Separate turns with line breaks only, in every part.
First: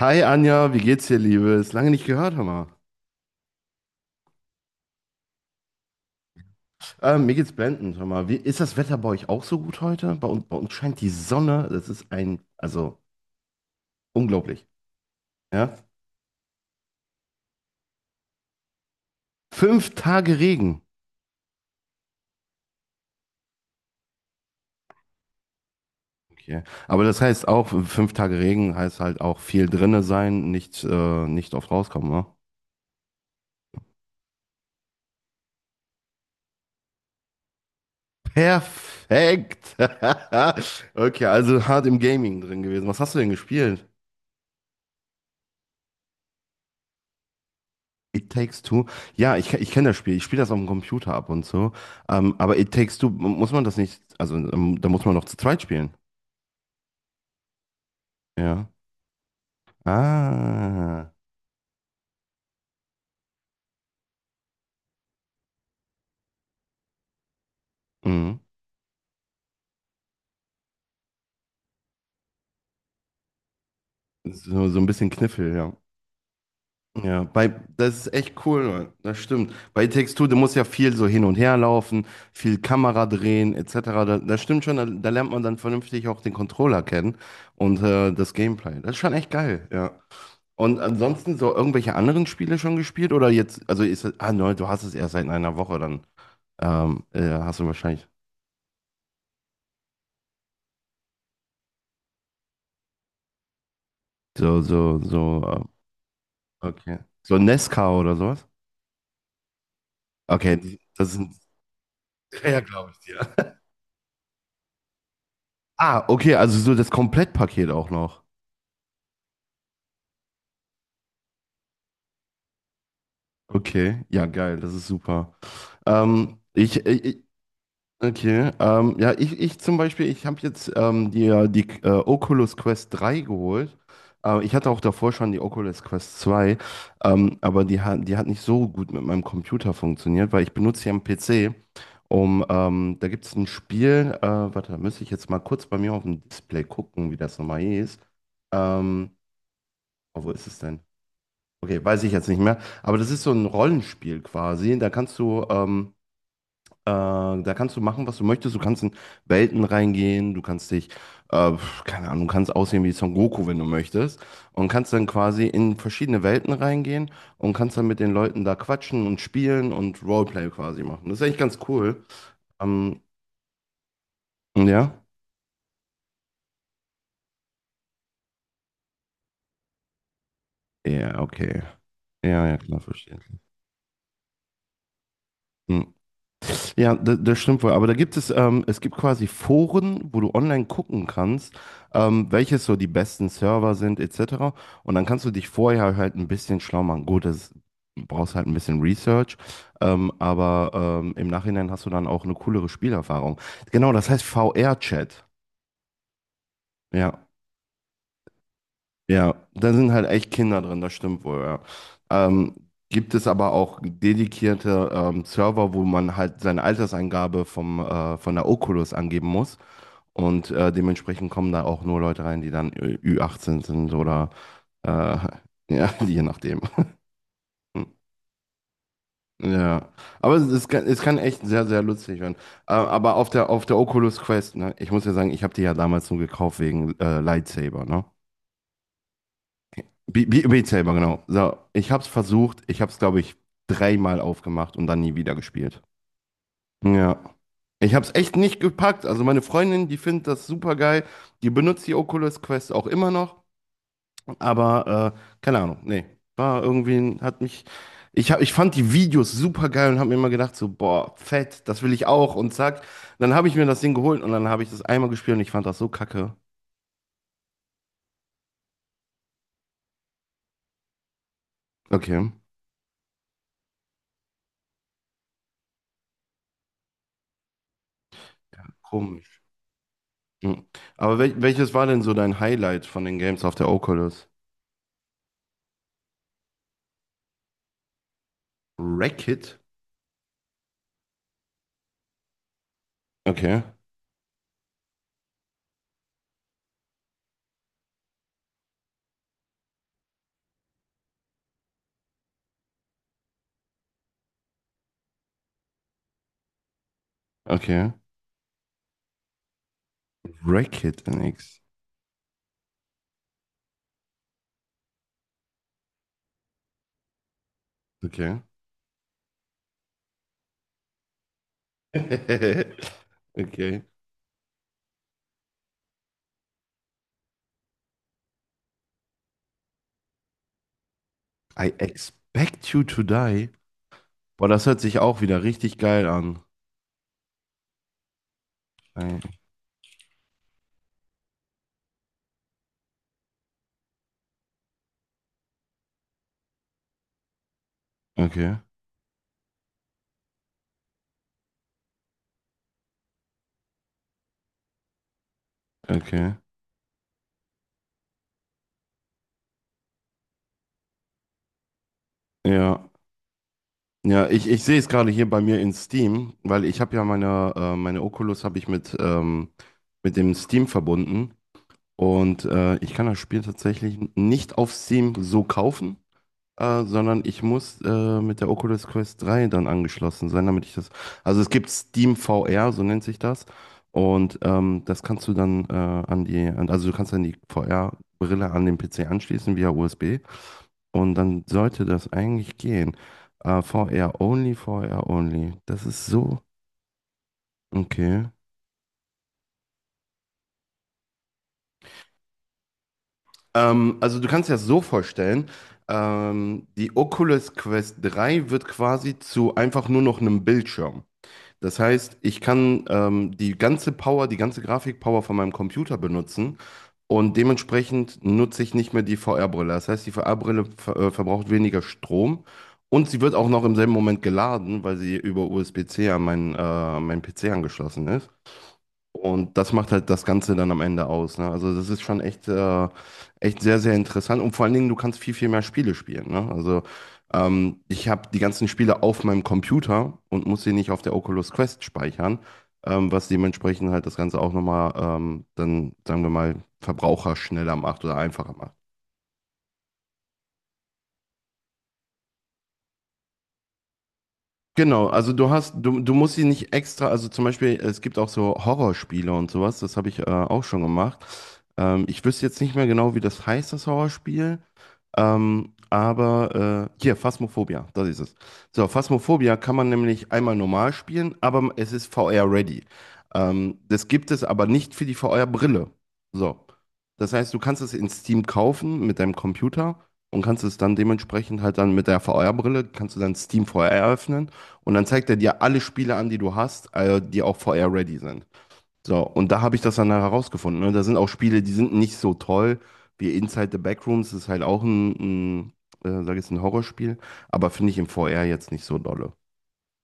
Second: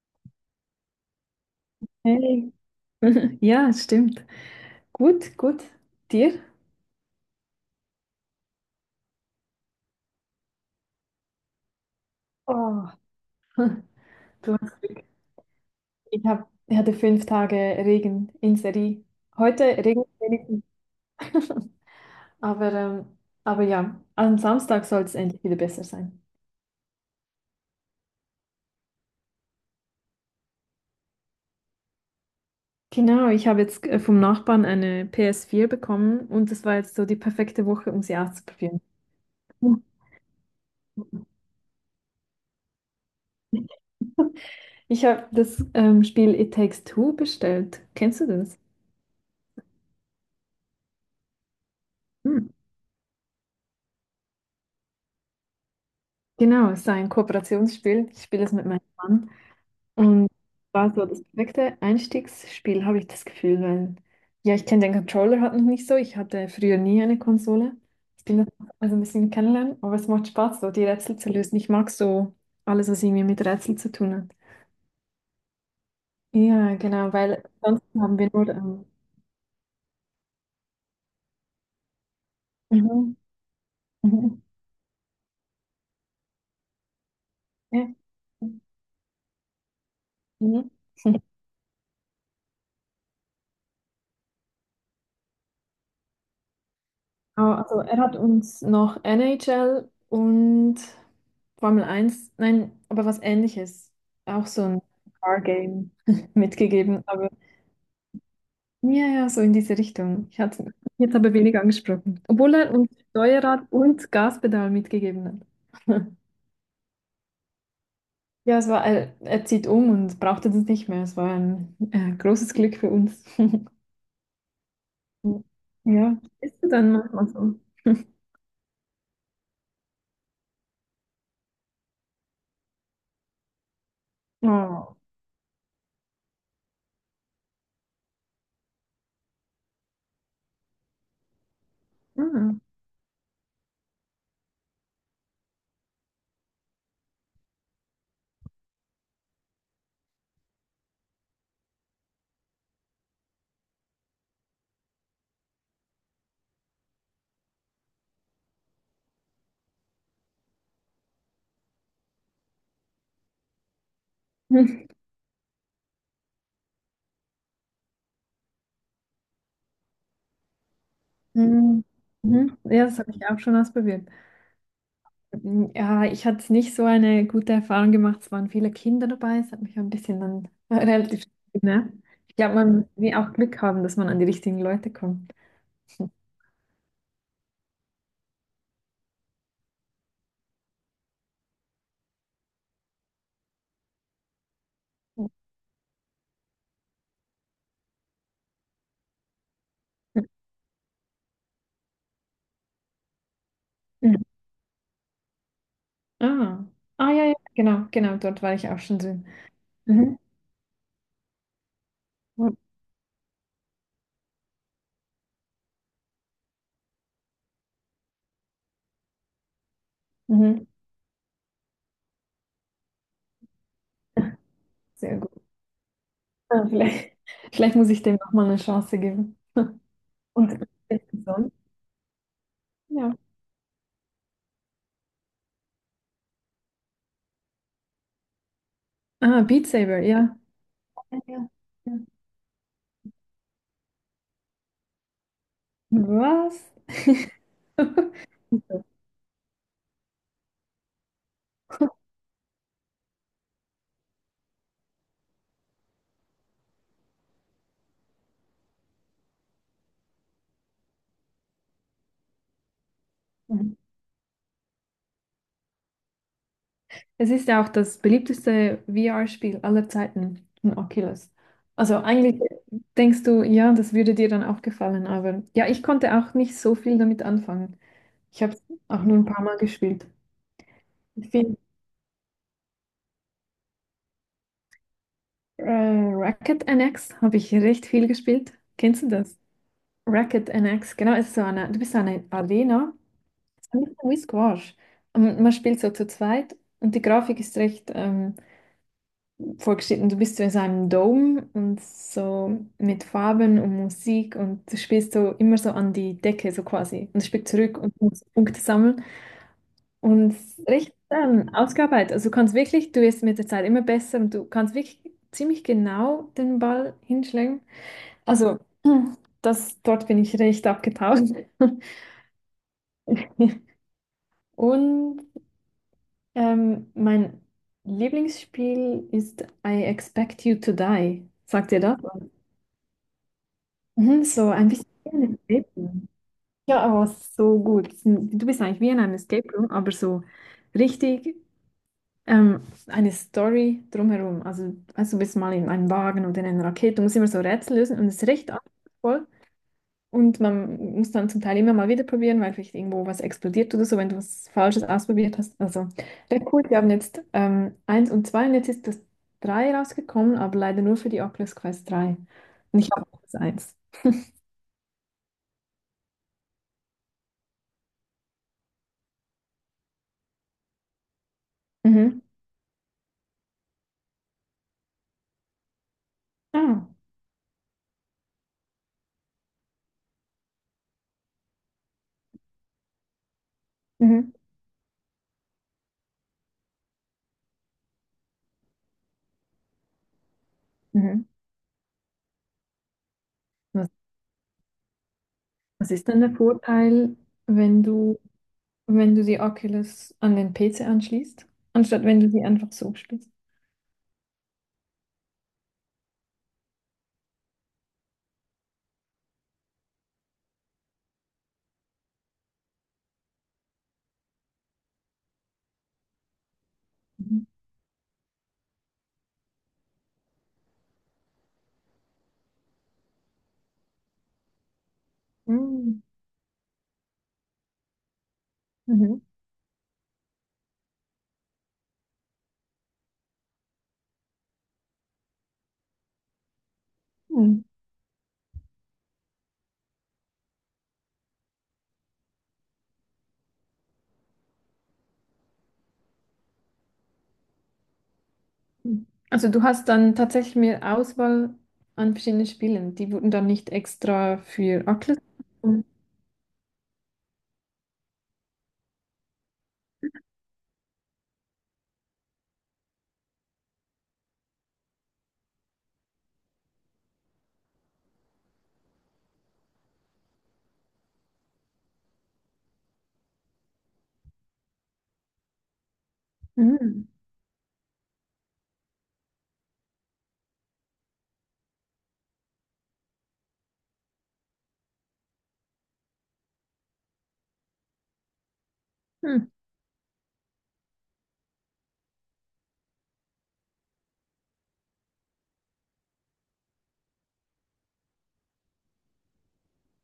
Hi Anja, wie geht's dir, Liebe? Ist lange nicht gehört, hör
Hey.
mal.
Ja, stimmt. Gut, gut. Dir?
Mir geht's blendend, hör mal. Wie, ist das Wetter bei euch auch so gut heute? Bei uns scheint die Sonne, das ist ein,
Oh,
also
du
unglaublich,
hast Glück.
ja?
Ich hatte 5 Tage Regen in Serie. Heute
Fünf
regnet es
Tage
wenigstens.
Regen.
Aber, ähm, aber ja, am Samstag soll es endlich wieder besser sein.
Okay. Aber das heißt auch, 5 Tage Regen heißt halt auch viel drinne sein, nicht oft rauskommen, ne?
Genau, ich habe jetzt vom Nachbarn eine PS4 bekommen, und das war jetzt so die perfekte Woche, um sie auszuprobieren.
Perfekt! Okay, also hart im Gaming drin gewesen. Was hast du denn gespielt?
Ich habe das Spiel It Takes Two bestellt. Kennst du
It
das?
Takes Two. Ja, ich kenne das Spiel. Ich spiele das auf dem Computer ab und so. Aber It Takes Two, muss man das nicht, also da muss man noch zu zweit spielen.
Genau, es ist ein Kooperationsspiel. Ich spiele es mit
Ja.
meinem Mann. Und war so
Ah.
das perfekte Einstiegsspiel, habe ich das Gefühl, weil ja, ich kenne den Controller halt noch nicht so. Ich hatte früher nie eine Konsole. Ich bin
Mhm.
das also ein bisschen kennenlernen, aber es macht Spaß, so die Rätsel zu lösen. Ich mag so alles, was irgendwie mit Rätseln zu tun hat.
So ein bisschen Kniffel, ja.
Ja, genau,
Ja,
weil sonst
das ist
haben wir
echt
nur.
cool, Mann. Das stimmt. Bei It Takes Two, du musst ja viel so hin und her laufen, viel Kamera
Mhm,
drehen, etc. Da, das
mhm,
stimmt schon, da lernt man dann vernünftig auch den Controller kennen und
ja,
das Gameplay. Das ist schon echt geil, ja.
mhm.
Und ansonsten so irgendwelche anderen Spiele schon gespielt oder jetzt, also ist, ah nein, du hast es erst seit einer Woche, dann
Ah,
hast du
also er
wahrscheinlich
hat uns noch NHL und Formel 1, nein, aber was Ähnliches, auch
so,
so ein
so,
Car
so,
Game
okay.
mitgegeben, aber
So Nesca oder sowas?
ja, ja, so in diese Richtung. Ich
Okay,
hatte ihn
das
jetzt aber
sind,
weniger angesprochen, obwohl
ja,
er uns
glaube ich dir.
Steuerrad und Gaspedal mitgegeben hat.
Ah, okay, also so das Komplettpaket auch noch.
Ja, es war, er zieht um und brauchte das nicht mehr. Es war ein großes Glück für uns.
Okay, ja, geil, das ist super.
Ja,
Ähm,
ist
ich,
dann
ich,
manchmal so.
Okay, ja, ich zum Beispiel, ich habe jetzt die Oculus Quest 3 geholt. Ich hatte auch
Oh.
davor schon die Oculus Quest 2, aber die hat nicht so gut mit meinem Computer funktioniert, weil ich benutze hier am PC,
Mhm.
da gibt es ein Spiel, warte, da müsste ich jetzt mal kurz bei mir auf dem Display gucken, wie das nochmal hieß. Ähm, oh, wo ist es denn? Okay, weiß ich jetzt nicht mehr, aber das ist so ein Rollenspiel quasi, da kannst du machen, was du möchtest. Du kannst in Welten reingehen, äh, keine Ahnung, du kannst aussehen wie Son Goku, wenn du möchtest. Und kannst dann quasi in verschiedene Welten reingehen und kannst dann mit den Leuten da quatschen und spielen und Roleplay quasi machen. Das ist eigentlich ganz
Mhm.
cool.
Mhm. Ja, das
Ähm,
habe ich auch schon ausprobiert.
ja?
Mm, ja, ich hatte nicht so eine gute Erfahrung gemacht. Es waren viele Kinder dabei. Es hat mich ein bisschen dann
Ja,
relativ
okay.
genervt. Ich
Ja,
glaube,
ja, klar,
man will
verstehe.
auch Glück haben, dass man an die richtigen Leute kommt.
Hm. Ja, das stimmt wohl. Aber es gibt quasi Foren, wo du online gucken kannst, welches so die besten Server sind, etc. Und dann kannst du dich vorher halt ein bisschen schlau machen. Gut, das brauchst halt ein bisschen Research, aber im Nachhinein hast du dann auch eine coolere Spielerfahrung. Genau, das
Mhm.
heißt VR-Chat.
Ah. Ah, ja,
Ja,
ja, genau, genau, dort war ich auch schon drin.
ja. Da sind halt
Mhm.
echt Kinder drin, das stimmt wohl, ja. Ähm, Gibt es aber auch dedikierte Server, wo man halt seine Alterseingabe von der Oculus angeben muss. Und
Mhm.
dementsprechend kommen da auch nur Leute rein, die dann Ü18 sind oder äh,
Sehr gut.
ja, je nachdem.
Ah, vielleicht, vielleicht
Hm,
muss ich dem nochmal eine Chance geben.
Ja, aber es, es
Und
kann, es kann echt
sonst?
sehr, sehr lustig werden. Äh,
Ja.
aber auf der Oculus Quest, ne, ich muss ja sagen, ich habe die ja damals nur gekauft wegen Lightsaber, ne?
Ah, Beat Saber,
Be
ja.
Be Beat Saber, genau.
Ja,
So, ich
ja.
habe es versucht, ich habe es, glaube ich, dreimal aufgemacht und dann nie wieder gespielt.
Was?
Ja. Ich habe es echt nicht
Super.
gepackt. Also meine Freundin, die findet das super geil. Die benutzt die Oculus Quest auch immer noch. Aber keine Ahnung, nee. War irgendwie, hat mich. Ich fand die Videos super geil und habe mir immer gedacht, so, boah, fett, das will ich auch. Und zack. Dann habe ich mir
Mhm.
das Ding geholt und dann habe ich das einmal gespielt und ich fand das so kacke.
Es ist ja auch das beliebteste VR-Spiel aller Zeiten, ein Oculus. Also
Okay.
eigentlich denkst du, ja, das würde dir dann auch gefallen, aber ja, ich konnte auch nicht so viel damit anfangen. Ich habe es
Ja,
auch nur ein
komisch.
paar Mal gespielt.
Hm. Aber
Ich
wel
finde,
welches war denn so dein Highlight von den Games auf der Oculus?
äh, Racket NX habe ich recht viel gespielt. Kennst du das?
Wreck-It?
Racket NX, genau, es ist so eine, du bist so eine Arena,
Okay.
es ist nicht so wie Squash. Und man spielt so zu zweit und die Grafik ist recht, vorgestellt, und du bist so in so einem Dome und so mit Farben und Musik, und du spielst so immer so an die Decke so quasi und spielst zurück
Okay.
und musst Punkte sammeln und recht
Wreck-It NX.
ausgearbeitet. Also du kannst wirklich, du wirst mit der Zeit immer besser, und du kannst wirklich ziemlich genau den Ball hinschlagen.
Okay.
Also das, dort bin ich recht abgetaucht.
Okay.
Und mein Lieblingsspiel ist I Expect You to Die.
I
Sagt ihr das?
expect you to die.
Mhm,
Boah,
so
das
ein
hört
bisschen
sich
wie
auch
ein
wieder
Escape
richtig geil
Room.
an.
Ja, aber so gut. Du bist eigentlich wie in einem Escape Room, aber so richtig ähm, eine Story drumherum. Also du bist mal in einem Wagen oder in einer Rakete, du musst immer so Rätsel lösen, und es ist recht
Okay,
anspruchsvoll. Und man muss dann zum Teil immer mal wieder probieren, weil vielleicht irgendwo was explodiert oder so, wenn du was Falsches ausprobiert hast. Also,
okay.
recht cool. Wir haben jetzt 1 und 2, und jetzt ist das 3 rausgekommen, aber leider nur für die Oculus Quest 3. Und
Ja,
ich habe das 1.
ja, ich sehe es gerade hier bei mir in Steam, weil ich habe ja meine Oculus habe ich mit dem Steam verbunden
Mhm.
und ich kann das Spiel tatsächlich nicht auf Steam so kaufen,
Ah.
sondern ich muss mit der Oculus Quest 3 dann angeschlossen sein, damit ich das. Also es gibt Steam VR, so nennt sich das.
Mhm.
Und das kannst du dann also du kannst dann die VR-Brille an den PC anschließen via USB. Und
Mhm.
dann sollte das eigentlich gehen.
Was,
VR only, VR only. Das
was
ist
ist denn der
so.
Vorteil, wenn du,
Okay.
wenn du die Oculus an den PC anschließt, anstatt wenn du sie einfach so spielst?
Also du kannst dir das so vorstellen, die Oculus Quest 3 wird quasi zu einfach nur noch einem Bildschirm. Das heißt, ich kann die ganze Power, die ganze Grafikpower von meinem Computer benutzen und
Mhm.
dementsprechend nutze ich nicht mehr die VR-Brille. Das heißt, die VR-Brille verbraucht weniger Strom und sie wird auch noch im selben Moment geladen, weil sie über
Mhm.
USB-C an meinen PC angeschlossen ist.
Mhm.
Und das macht halt das Ganze dann am Ende aus. Ne? Also das ist schon echt sehr, sehr interessant. Und vor allen Dingen, du kannst viel, viel mehr Spiele spielen. Ne? Also
Mhm.
ich habe die ganzen Spiele auf meinem Computer und muss sie nicht auf der Oculus Quest speichern, was dementsprechend halt das Ganze auch nochmal dann, sagen wir mal, verbraucherschneller macht oder einfacher macht.
Also du hast dann tatsächlich mehr Auswahl an verschiedenen Spielen. Die wurden dann nicht extra für
Genau,
Oculus.
also du hast,
Mhm.
du, du musst sie nicht extra, also zum Beispiel, es gibt auch so Horrorspiele und sowas, das habe ich auch schon gemacht. Ich wüsste jetzt nicht mehr genau, wie das heißt, das Horrorspiel. Aber hier, Phasmophobia, das ist es. So, Phasmophobia kann man nämlich einmal normal spielen, aber es ist VR-ready. Das gibt es aber nicht für die VR-Brille. So,
Mhm.
das heißt, du kannst es in Steam kaufen mit deinem Computer und kannst es dann dementsprechend halt dann mit der VR-Brille, kannst du dann Steam VR eröffnen und dann zeigt er dir alle Spiele an, die du hast, die auch VR-ready sind. So, und da habe ich das dann herausgefunden. Ne? Da sind auch Spiele, die sind nicht so toll, wie Inside the Backrooms, das ist halt auch ein, ein, sag ich jetzt, ein Horrorspiel, aber finde ich im VR jetzt nicht so dolle.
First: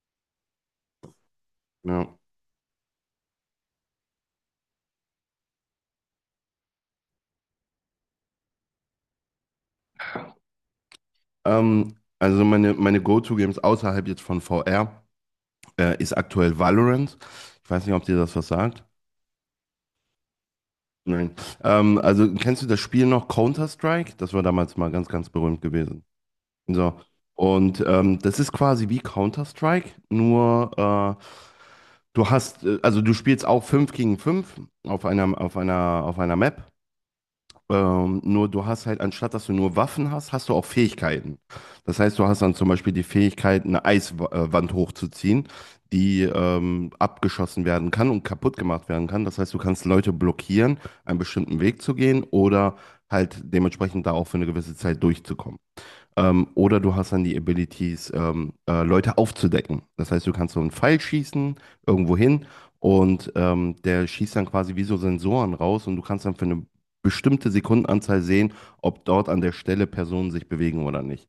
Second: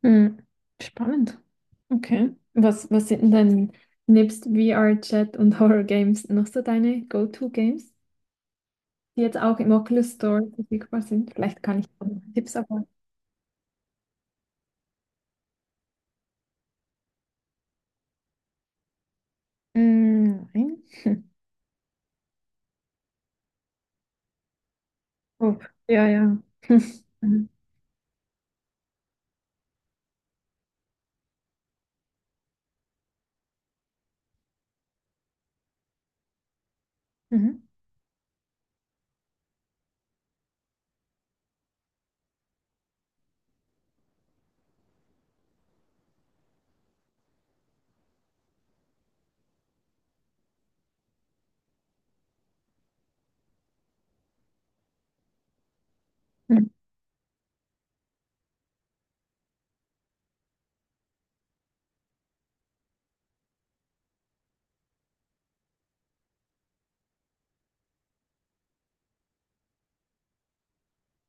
Mhm. Spannend.
Ja.
Okay. Was, was sind denn dein, nebst VR-Chat und Horror-Games noch so deine Go-To-Games, die jetzt auch im Oculus Store verfügbar sind? Vielleicht kann ich
Ähm,
auch noch
also
Tipps
meine,
erfahren.
meine Go-To-Games außerhalb jetzt von VR ist aktuell Valorant. Ich weiß nicht, ob dir das was sagt.
Mm, nein.
Nein.
Hm.
Also kennst du das Spiel noch Counter-Strike? Das war damals mal ganz, ganz
Oh,
berühmt gewesen.
ja, ja.
So.
Hm.
Und das ist quasi wie Counter-Strike, nur äh, also du spielst auch 5 gegen 5 auf einer Map.
Mhm.
Nur du hast halt, anstatt dass du nur Waffen hast, hast du auch Fähigkeiten. Das heißt, du hast dann zum Beispiel die Fähigkeit, eine Eiswand hochzuziehen, die abgeschossen werden kann und kaputt gemacht werden kann. Das heißt, du kannst Leute blockieren, einen bestimmten Weg zu gehen oder halt dementsprechend da auch für eine gewisse Zeit durchzukommen. Ähm,
Mhm.
oder du hast dann die Abilities, Leute aufzudecken. Das heißt, du kannst so einen Pfeil schießen, irgendwo hin, und der schießt dann quasi wie so Sensoren raus und du kannst dann für eine bestimmte Sekundenanzahl sehen, ob dort an der Stelle Personen sich bewegen oder nicht.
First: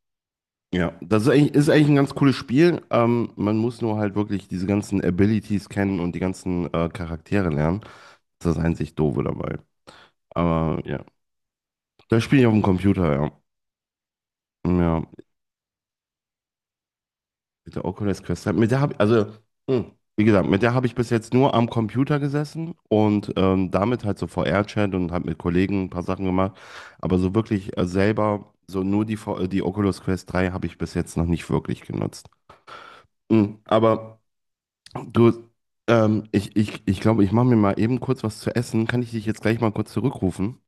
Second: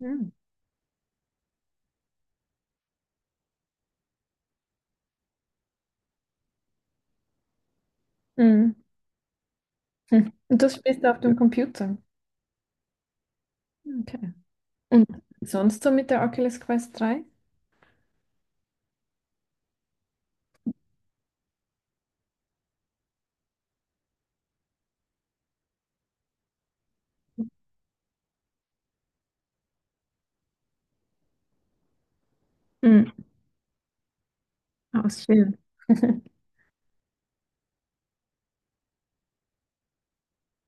Hm.
Ja, das ist eigentlich ein ganz cooles Spiel. Man muss nur halt wirklich diese ganzen Abilities kennen und die ganzen Charaktere lernen. Das ist das
Hm. Hm.
einzig Doofe dabei.
Hm. Und das
Aber
spielst
ja,
du auf dem Computer.
das spiele ich auf dem Computer, ja.
Okay.
Ja.
Und sonst so mit der Oculus Quest 3?
Mit der Oculus Quest. Mit der habe also, hm, wie gesagt, mit der habe ich bis jetzt nur am Computer gesessen und damit halt so VR-Chat und habe mit Kollegen ein paar Sachen gemacht. Aber so wirklich selber, so nur die Oculus Quest 3 habe ich bis jetzt noch nicht wirklich genutzt.
Mhm.
Hm, aber du,
Ausspielen.
ich glaube, ich mache mir mal eben kurz was zu essen. Kann ich dich jetzt gleich mal kurz zurückrufen?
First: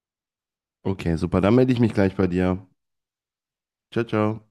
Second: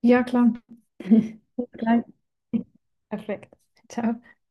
Ja, klar.
Okay, super. Dann
Bis
melde ich mich
gleich.
gleich bei dir.
Perfekt.
Ciao,
Ciao.
ciao.